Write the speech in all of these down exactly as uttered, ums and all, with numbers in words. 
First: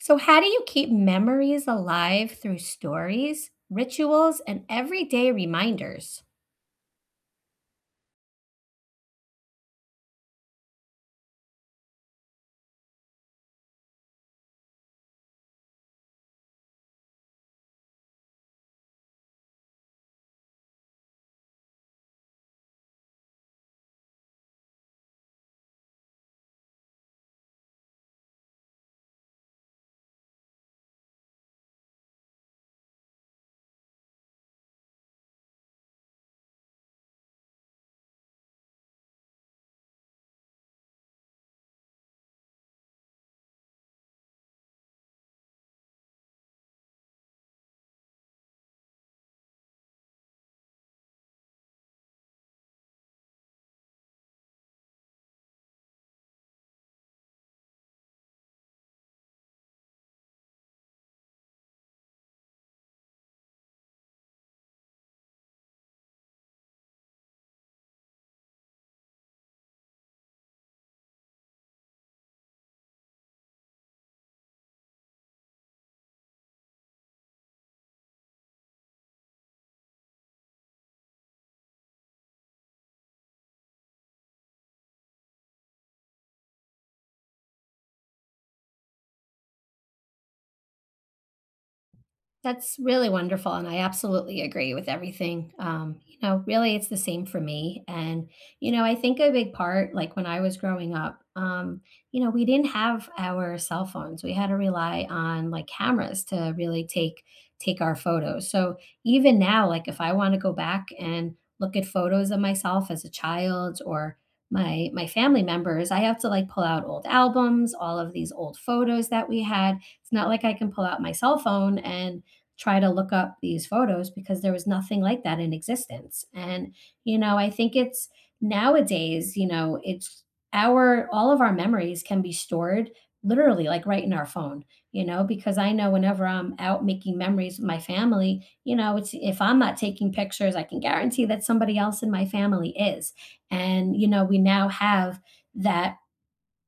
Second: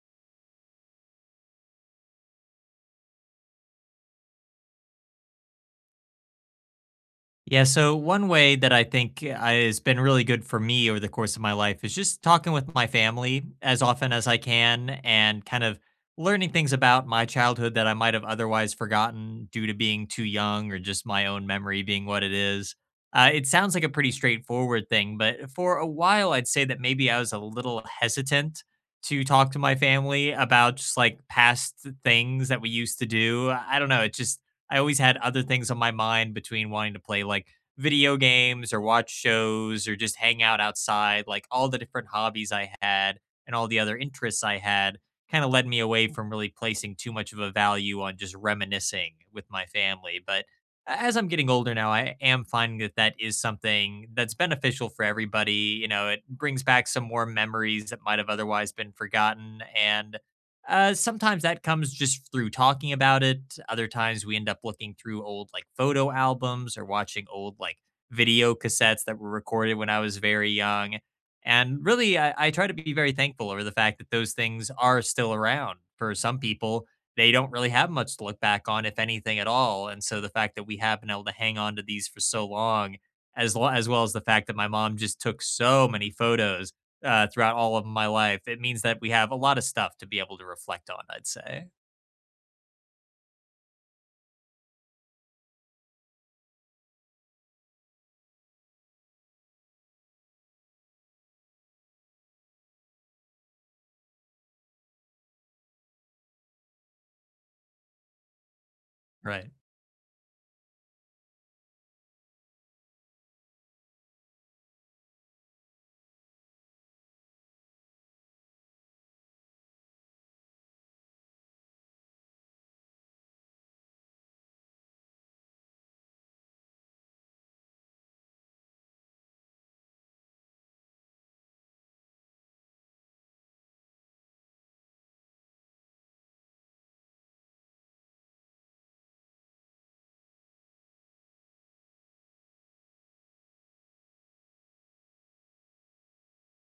So, how do you keep memories alive through stories, rituals, and everyday reminders? Yeah, so one way that I think uh, I, has been really good for me over the course of my life is just talking with my family as often as I can and kind of learning things about my childhood that I might have otherwise forgotten due to being too young or just my own memory being what it is. Uh, it sounds like a pretty straightforward thing, but for a while, I'd say that maybe I was a little hesitant to talk to my family about just like past things that we used to do. I don't know. It just, I always had other things on my mind between wanting to play like video games or watch shows or just hang out outside. Like all the different hobbies I had and all the other interests I had kind of led me away from really placing too much of a value on just reminiscing with my family. But as I'm getting older now, I am finding that that is something that's beneficial for everybody. You know, it brings back some more memories that might have otherwise been forgotten. And uh, sometimes that comes just through talking about it. Other times we end up looking through old like photo albums or watching old like video cassettes that were recorded when I was very young. And really, I, I try to be very thankful over the fact that those things are still around. For some people, they don't really have much to look back on, if anything at all. And so the fact that we have been able to hang on to these for so long, as, lo- as well as the fact that my mom just took so many photos uh, throughout all of my life, it means that we have a lot of stuff to be able to reflect on, I'd say. That's really wonderful, and I absolutely agree with everything. Um, you know, really, it's the same for me. And, you know, I think a big part, like when I was growing up, um, you know, we didn't have our cell phones. We had to rely on like cameras to really take take our photos. So even Right. now, like if I want to go back and look at photos of myself as a child or my my family members, I have to like pull out old albums, all of these old photos that we had. It's not like I can pull out my cell phone and try to look up these photos because there was nothing like that in existence. And, you know, I think it's nowadays, you know, it's our all of our memories can be stored literally like right in our phone, you know, because I know whenever I'm out making memories with my family, you know, it's if I'm not taking pictures, I can guarantee that somebody else in my family is. And, you know, we now have that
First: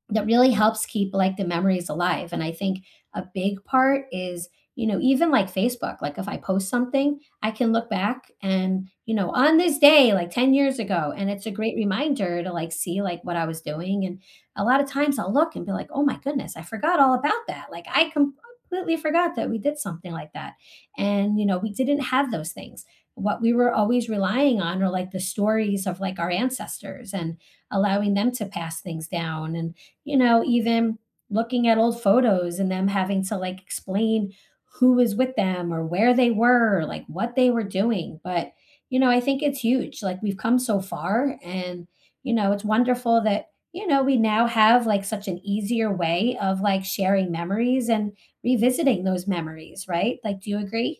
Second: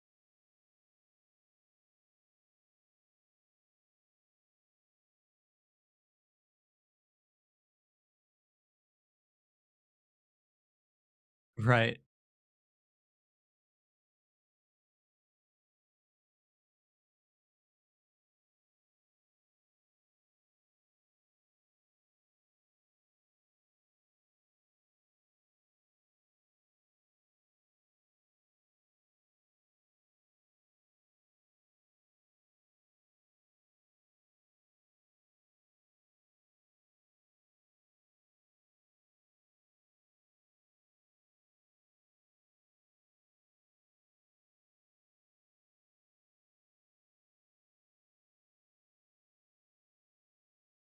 that really helps keep like the memories alive. And I think a big part is, you know, even like Facebook, like if I post something, I can look back and, you know, on this day, like ten years ago. And it's a great Right. reminder to like see like what I was doing. And a lot of times I'll look and be like, oh my goodness, I forgot all about that. Like I completely forgot that we did something like that. And, you know, we didn't have those things. What we were always relying on are like the stories of like our ancestors and allowing them to pass things down. And you know, even looking at old photos and them having to like explain who was with them or where they were, or like what they were doing. But, you know, I think it's huge. Like we've come so far and, you know, it's wonderful that, you know, we now have like such an easier way of like sharing memories and revisiting those memories, right? Like, do you agree?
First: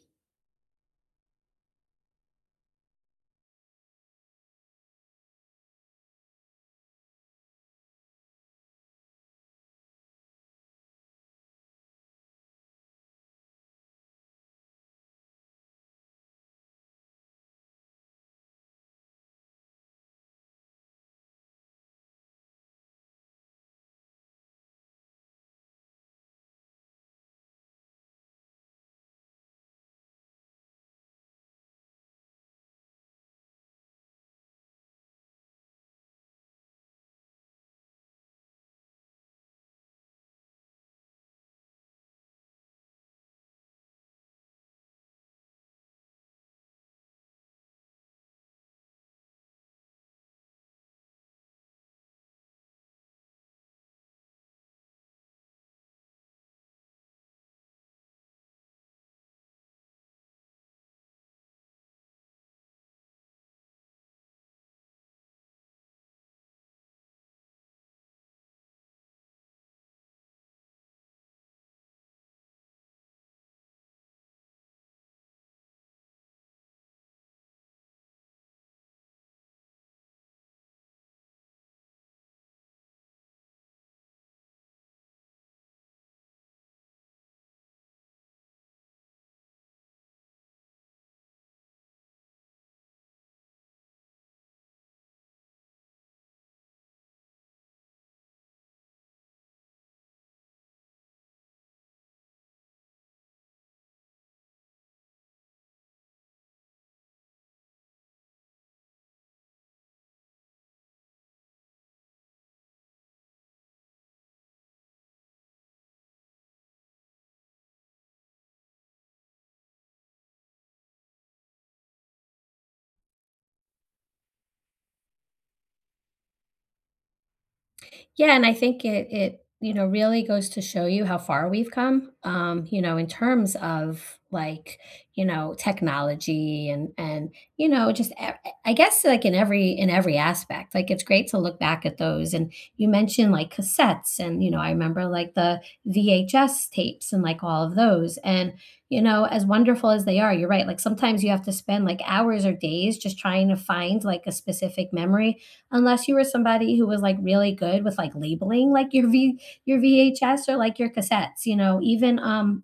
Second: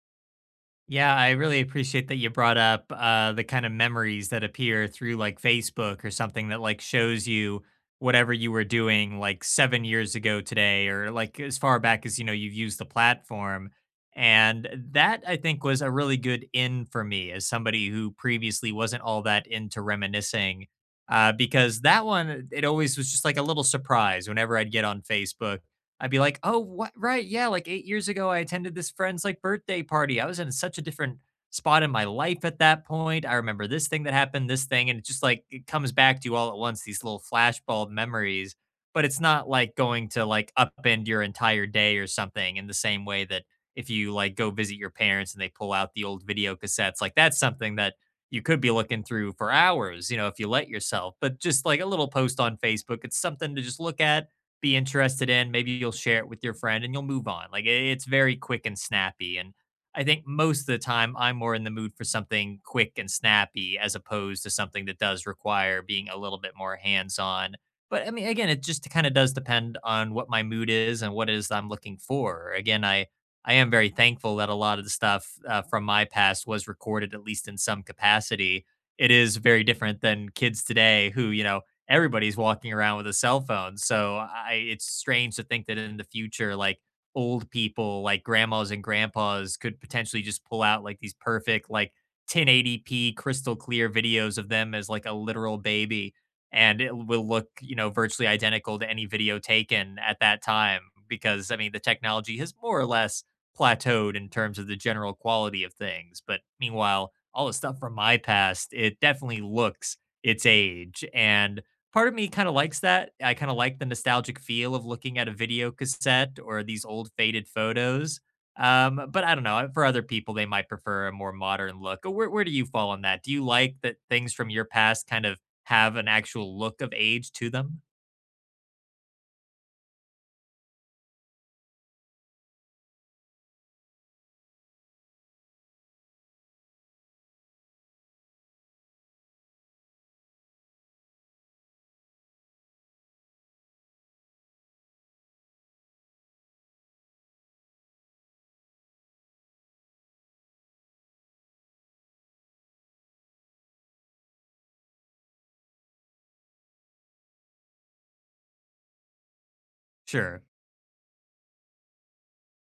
Yeah, I really appreciate that you brought up uh, the kind of memories that appear through like Facebook or something that like shows you whatever you were doing like seven years ago today or like as far back as you know you've used the platform. And that I think was a really good in for me as somebody who previously wasn't all that into reminiscing uh, because that one, it always was just like a little surprise whenever I'd get on Facebook I'd be like, "Oh, what? Right, yeah. Like eight years ago, I attended this friend's like birthday party. I was in such a different spot in my life at that point. I remember this thing that happened, this thing, and it just like it comes back to you all at once. These little flashbulb memories, but it's not like going to like upend your entire day or something in the same way that if you like go visit your parents and they pull out the old video cassettes, like that's something that you could be looking through for hours, you know, if you let yourself. But just like a little post on Facebook, it's something to just look at be interested in. Maybe you'll share it with your friend and you'll move on. Like it, it's very quick and snappy. And I think most of the time I'm more in the mood for something quick and snappy as opposed to something that does require being a little bit more hands on. But I mean, again, it just kind of does depend on what my mood is and what it is I'm looking for. Again, I I am very thankful that a lot of the stuff uh, from my past was recorded at least in some capacity. It is very different than kids today who, you know, everybody's walking around with a cell phone. So I, it's strange to think that in the future, like old people, like grandmas and grandpas, could potentially just pull out like these perfect, like ten eighty p crystal clear videos of them as like a literal baby, and it will look, you know, virtually identical to any video taken at that time. Because I mean, the technology has more or less plateaued in terms of the general quality of things. But meanwhile, all the stuff from my past, it definitely looks its age. And part of me kind of likes that. I kind of like the nostalgic feel of looking at a video cassette or these old faded photos. Um, but I don't know. For other people, they might prefer a more modern look. Uh, Where, where do you fall on that? Do you like that things from your past kind of have an actual look of age to them? Yeah, and I think it it, you know, really goes to show you how far we've come, um, you know, in terms of, like, you know, technology and and, you know, just e e, I guess, like, in every in every aspect. Like, it's great to look back at those, and you mentioned, like, cassettes, and, you know, I remember, like, the V H S tapes and, like, all of those, and, you know, as wonderful as they are, you're right, like, sometimes you have to spend, like, hours or days just trying to find, like, a specific memory unless you were somebody who was like really good with like labeling like your v your Sure. vhs or like your cassettes, you know, even um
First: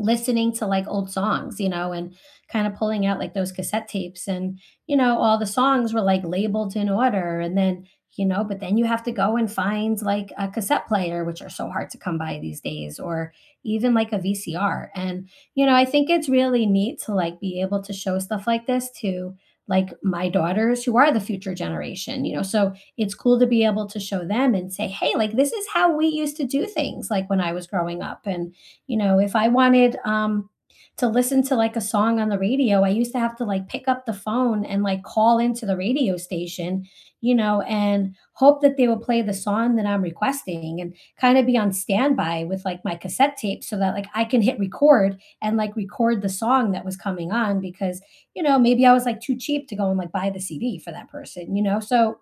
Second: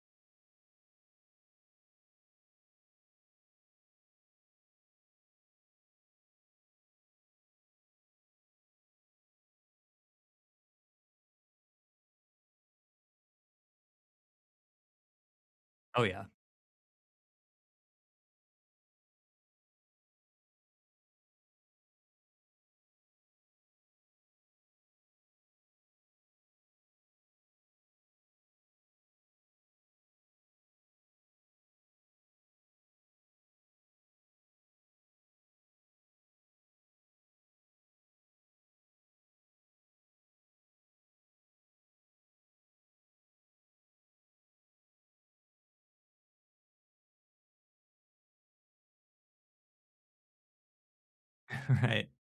listening to like old songs, you know, and kind of pulling out like those cassette tapes. And, you know, all the songs were like labeled in order. And then, you know, but then you have to go and find like a cassette player, which are so hard to come by these days, or even like a V C R. And, you know, I Oh, think yeah. it's really neat to like be able to show stuff like this to like my daughters who are the future generation, you know. So it's cool to be able to show them and say, hey, like this is how we used to do things like when I was growing up. And you know, if I wanted um, to listen to like a song on the radio, I used to have to like pick up the phone and like call into the radio station, you know, and hope that they would play the song that I'm requesting and kind of be on standby with like my cassette tape so that like I can hit record and like record the song that was coming on because, you know, maybe I was like too cheap to go and like buy the C D for that person, you know? Right. So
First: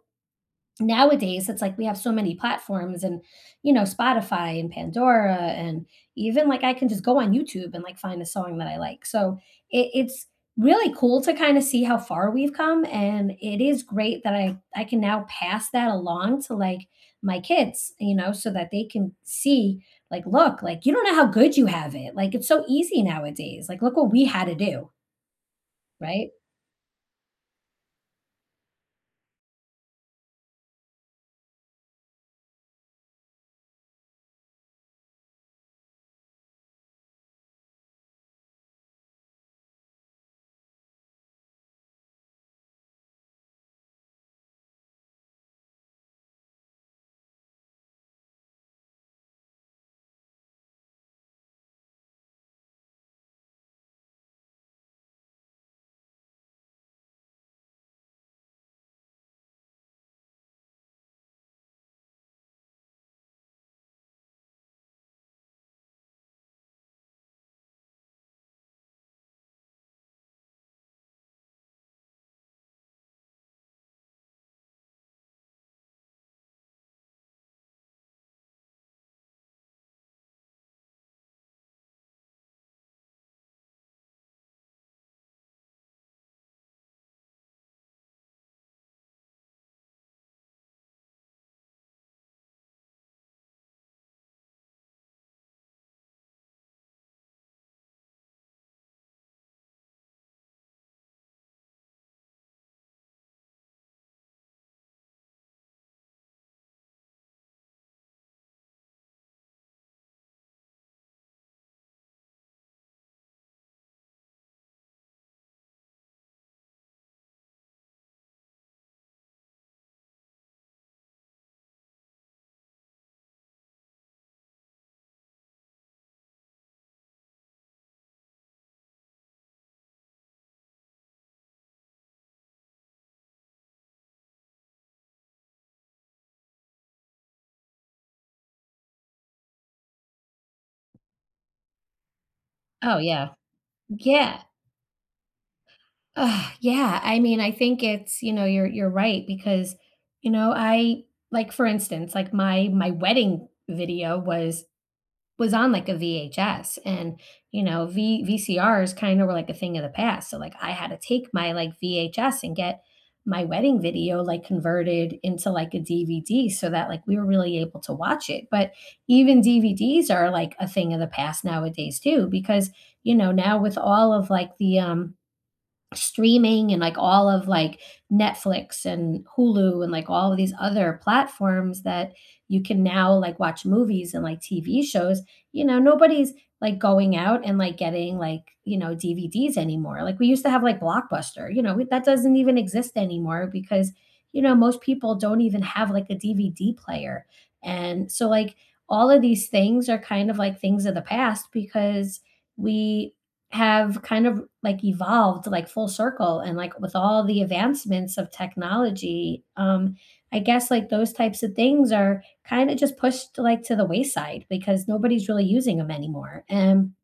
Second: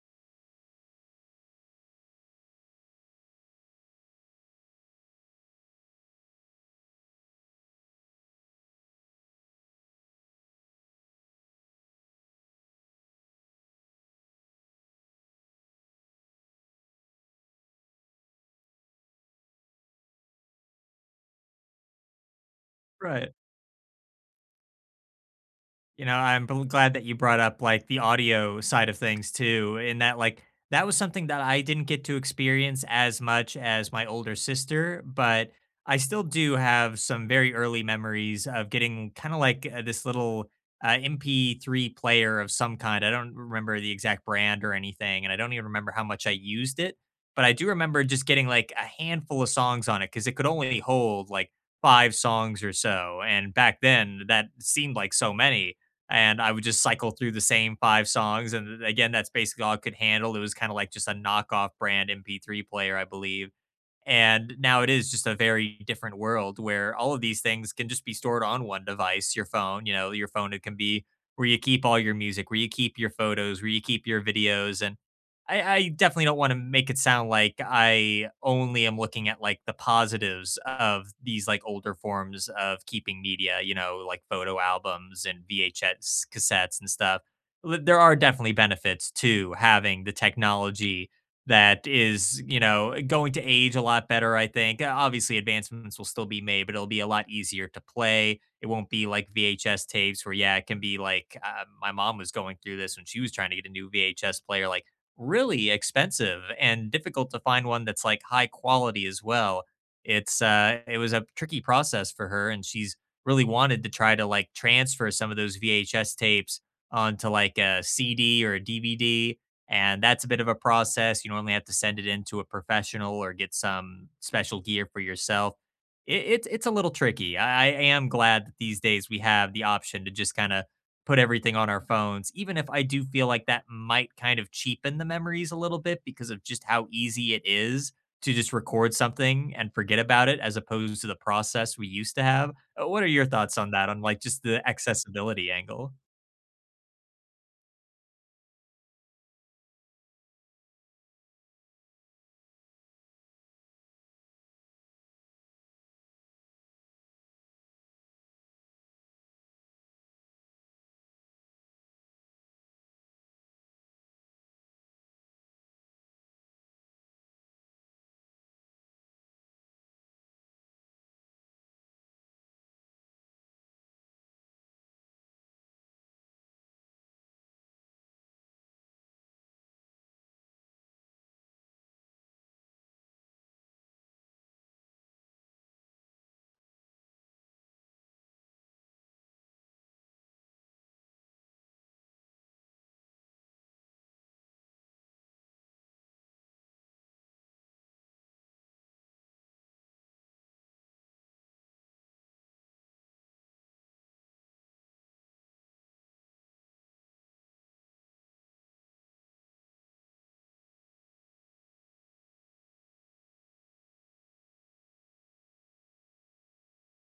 nowadays it's like we have so many platforms and you know Spotify and Pandora and even like I can just go on YouTube and like find a song that I like. So it, it's really cool to kind of see how far we've come and it is great that i i can now pass that along to like my kids, you know, so that they can see like, look, like you don't know how good you have it. Like it's so easy Right. nowadays, like look what we had to do. You know, Right. I'm bl- glad that you brought up like the audio side of things too, in that like that was something that I didn't get to experience as much as my older sister, but I still do have some very early memories of getting kind of like uh, this little uh, M P three player of some kind. I don't remember the exact brand or anything, and I don't even remember how much I used it, but I do remember just getting like a handful of songs on it because it could only hold like five songs or so. And back then, that seemed like so many and I would just cycle through the same five songs. And again, that's basically all I could handle. It was kind of like just a knockoff brand M P three player, I believe. And now it is just a very different world where all of these things can just be stored on one device, your phone, you know, your phone it can be where you keep all your music, where you keep your photos, where you keep your videos. And I, I definitely don't want to make it sound like I only am looking at like the positives of these like older forms of keeping media, you know, like photo albums and V H S cassettes and stuff. L- There are definitely benefits to having the technology that is, you know, going to age a lot better, I think. Uh, Obviously, advancements will still be made, but it'll be a lot easier to play. It won't be like V H S tapes where, yeah, it can be like uh, my mom was going through this when she was trying to get a new V H S player, like really expensive and difficult to find one that's like high quality as well. It's, uh, it was a tricky process for her, and she's really wanted to try to like transfer some of those V H S tapes onto like a C D or a D V D and that's a bit of a process. You normally have to send it in to a professional or get some special gear for yourself. It, it's it's a little tricky. I, I am glad that these days we have the option to just kind of put everything on our phones, even if I do feel like that might kind of cheapen the memories a little bit because of just how easy it is to just record something and forget about it as opposed to the process we used to have. Uh, Oh What are your yeah. thoughts on that? On like Yeah. just the accessibility angle? Ugh, yeah, I mean, I think it's, you know, you're you're right because, you know, I, like for instance, like my my wedding video was was on like a V H S and, you know, V VCRs kind of were like a thing of the past. So like I had to take my like V H S and get my wedding video like converted into like a D V D so that like we were really able to watch it. But even D V Ds are like a thing of the past nowadays too because, you know, now with all of like the um streaming and like all of like Netflix and Hulu and like all of these other platforms that you can now like watch movies and like T V shows, you know, nobody's like going out and like getting like, you know, D V Ds anymore. Like we used to have like Blockbuster. You know, we, that doesn't even exist anymore because, you know, most people don't even have like a D V D player. And so like all of these things are kind of like things of the past because we have kind of like evolved like full circle and like with all the advancements of technology. um I guess like those types of things are kind of just pushed like to the wayside because nobody's really using them anymore. And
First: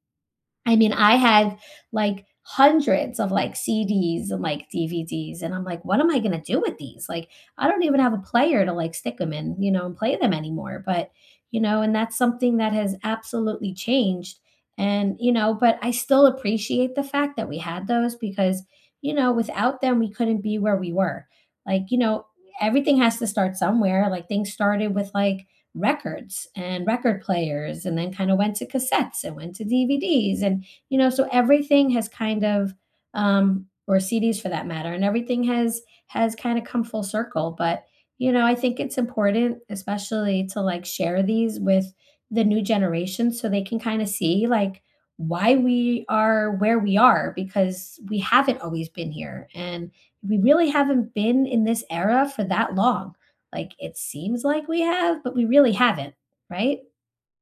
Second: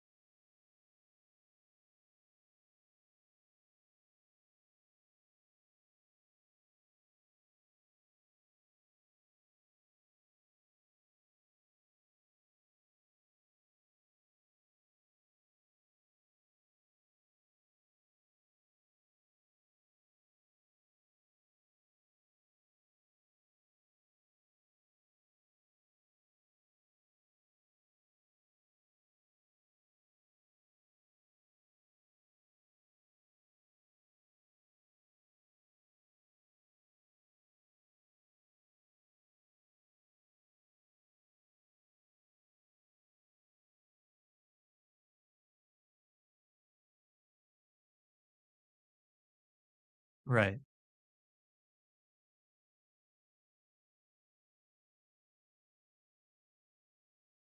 I mean, I had like hundreds of like C Ds and like D V Ds, and I'm like, what am I gonna do with these? Like, I don't even have a player to like stick them in, you know, and play them anymore. But, you know, and that's something that has absolutely changed. And, you know, but I still appreciate the fact that we had those because, you know, without them, we couldn't be where we were. Like, you know, everything has to start somewhere. Like, things started with like records and record players and then kind of went to cassettes and went to D V Ds and you know so everything has kind of um or C Ds for that matter, and everything has has kind of come full circle. But you know I think it's important, especially to like share these with the new generation so they can kind of see like why we are where we are because we haven't always been here. And we Right. really haven't been in this era for that long. Like it seems like we have, but we really haven't, right?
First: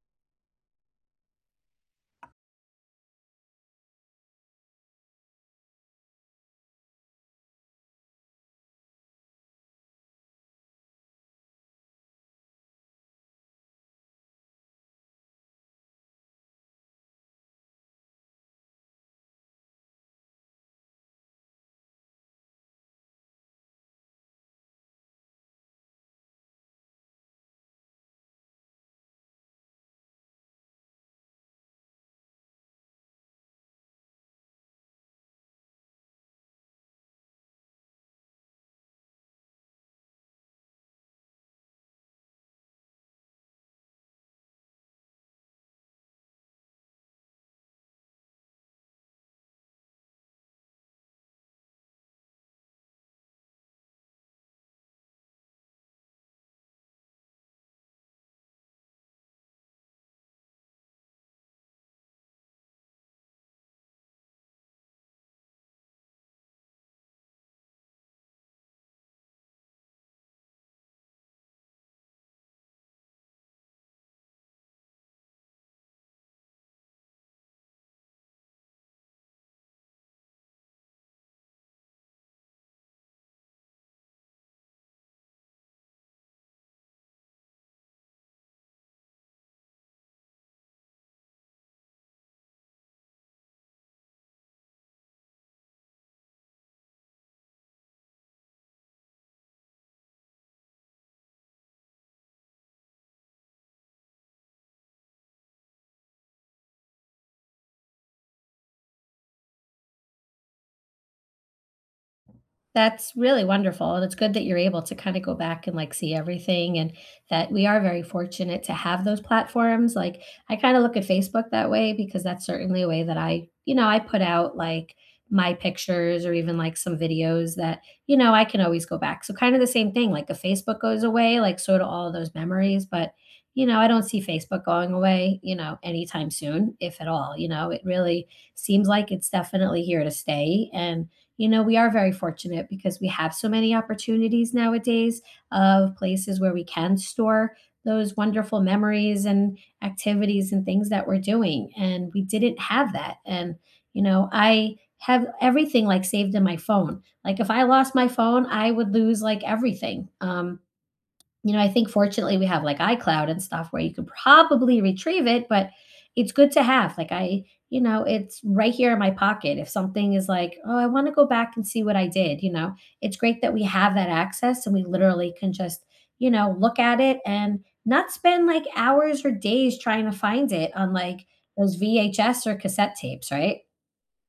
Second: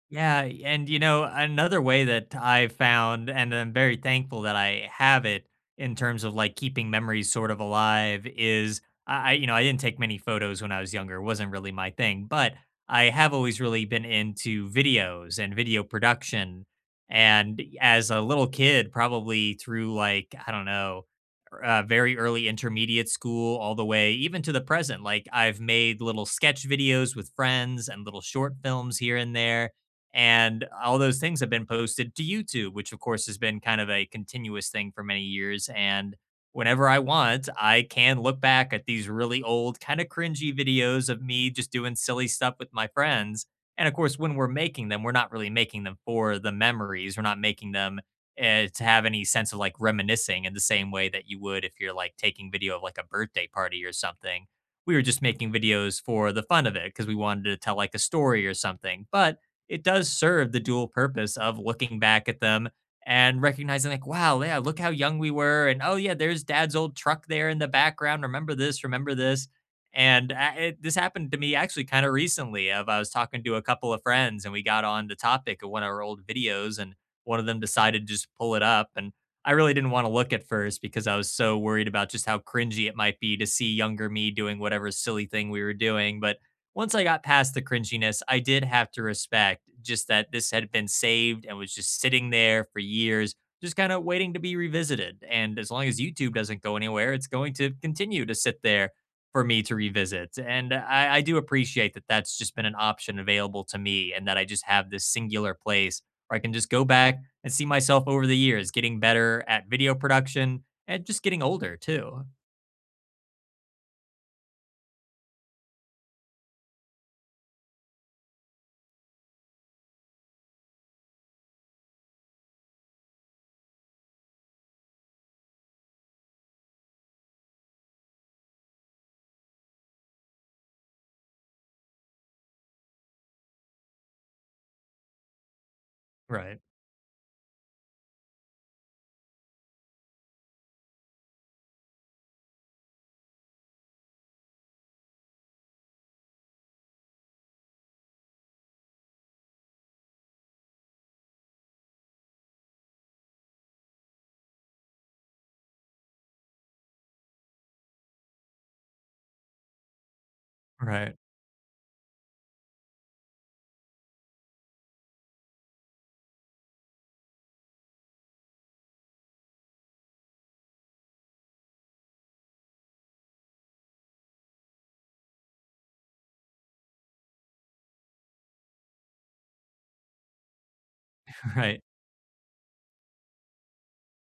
Yeah, and you know, another way that I found, and I'm very thankful that I have it in terms of like keeping memories sort of alive, is I, I you know, I didn't take many photos when I was younger, it wasn't really my thing, but I have always really been into videos and video production. And as a little kid, probably through like, I don't know, er, uh, very early intermediate school, all the way even to the present, like I've made little sketch videos with friends and little short films here and there and all those things have been posted to YouTube, which of course has been kind of a continuous thing for many years. And whenever I want, I can look back at these really old, kind of cringy videos of me just doing silly stuff with my friends. And of course, when we're making them, we're not really making them for the memories. We're not making them uh, to have any sense of like reminiscing in the same way that you would if you're like taking video of like a birthday party or something. We were just making videos for the fun of it because we wanted to tell like a story or something. But it does serve the dual purpose of looking back at them and recognizing like wow yeah look how young we were and oh yeah there's dad's old truck there in the background remember this remember this and uh, it, this happened to me actually kind of recently of I was talking to a couple of friends and we got on the topic of one of our old videos and one of them decided to just pull it up and I really didn't want to look at first because I was so worried about just how cringy it might be to see younger me doing whatever silly thing we were doing but once I got past the cringiness, I did have to respect just that this had been saved and was just sitting there for years, just kind of waiting to be revisited. And as long as YouTube doesn't go anywhere, it's going to continue to sit there for me to revisit. And I, I do appreciate that that's just been an option available to me and that I just have this singular place where I can just go back and see myself over the years getting better at video production and just getting older too. That's really wonderful, and it's good that you're able to kinda go back and, like, see everything, and that we are very fortunate to have those platforms. Like, I kinda look at Facebook that way because that's certainly a way that I you know, I put out, like, my pictures or even, like, some videos that, you know, I can always go back. So kinda the same thing, like, if Facebook goes away, like, so do all of those memories. But, you know, I don't see Facebook going away, you know, anytime Right. soon, if at all, you know? It really seems like it's definitely here to stay, and you know, we are very fortunate because we have so many opportunities nowadays of places where we can store those wonderful memories and activities and things that we're doing. And we didn't have that. And, you know, I have everything like saved in my phone. Like if I lost my phone, I would lose like everything. Um, Right. You know, I think fortunately we have like iCloud and stuff where you can probably retrieve it, but it's good to have. Like I, you know, it's right here in my pocket. If something is like, oh, I want to go back and see what I did, you know, it's great that we have that access and we literally can just, you know, look at it and not spend like hours or days trying to find it on like those Right. V H S or cassette tapes, right?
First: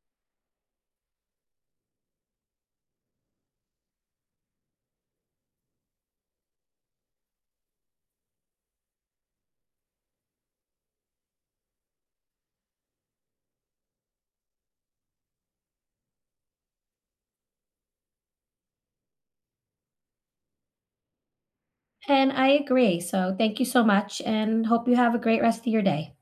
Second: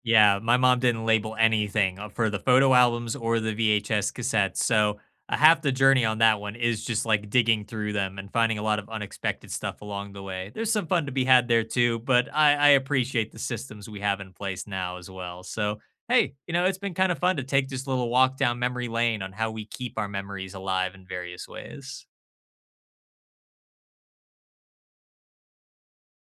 Yeah, my mom didn't label anything uh, for the photo albums or the V H S cassettes. So uh, half the journey on that one is just like digging through them and finding a lot of unexpected stuff along the way. There's some fun to be had there too, but I, I appreciate the systems we have in place now as well. So, hey, you know, it's been kind of fun to take this little walk down memory lane on how we keep our memories alive in various ways. And I agree. So thank you so much and hope you have a great rest of your day.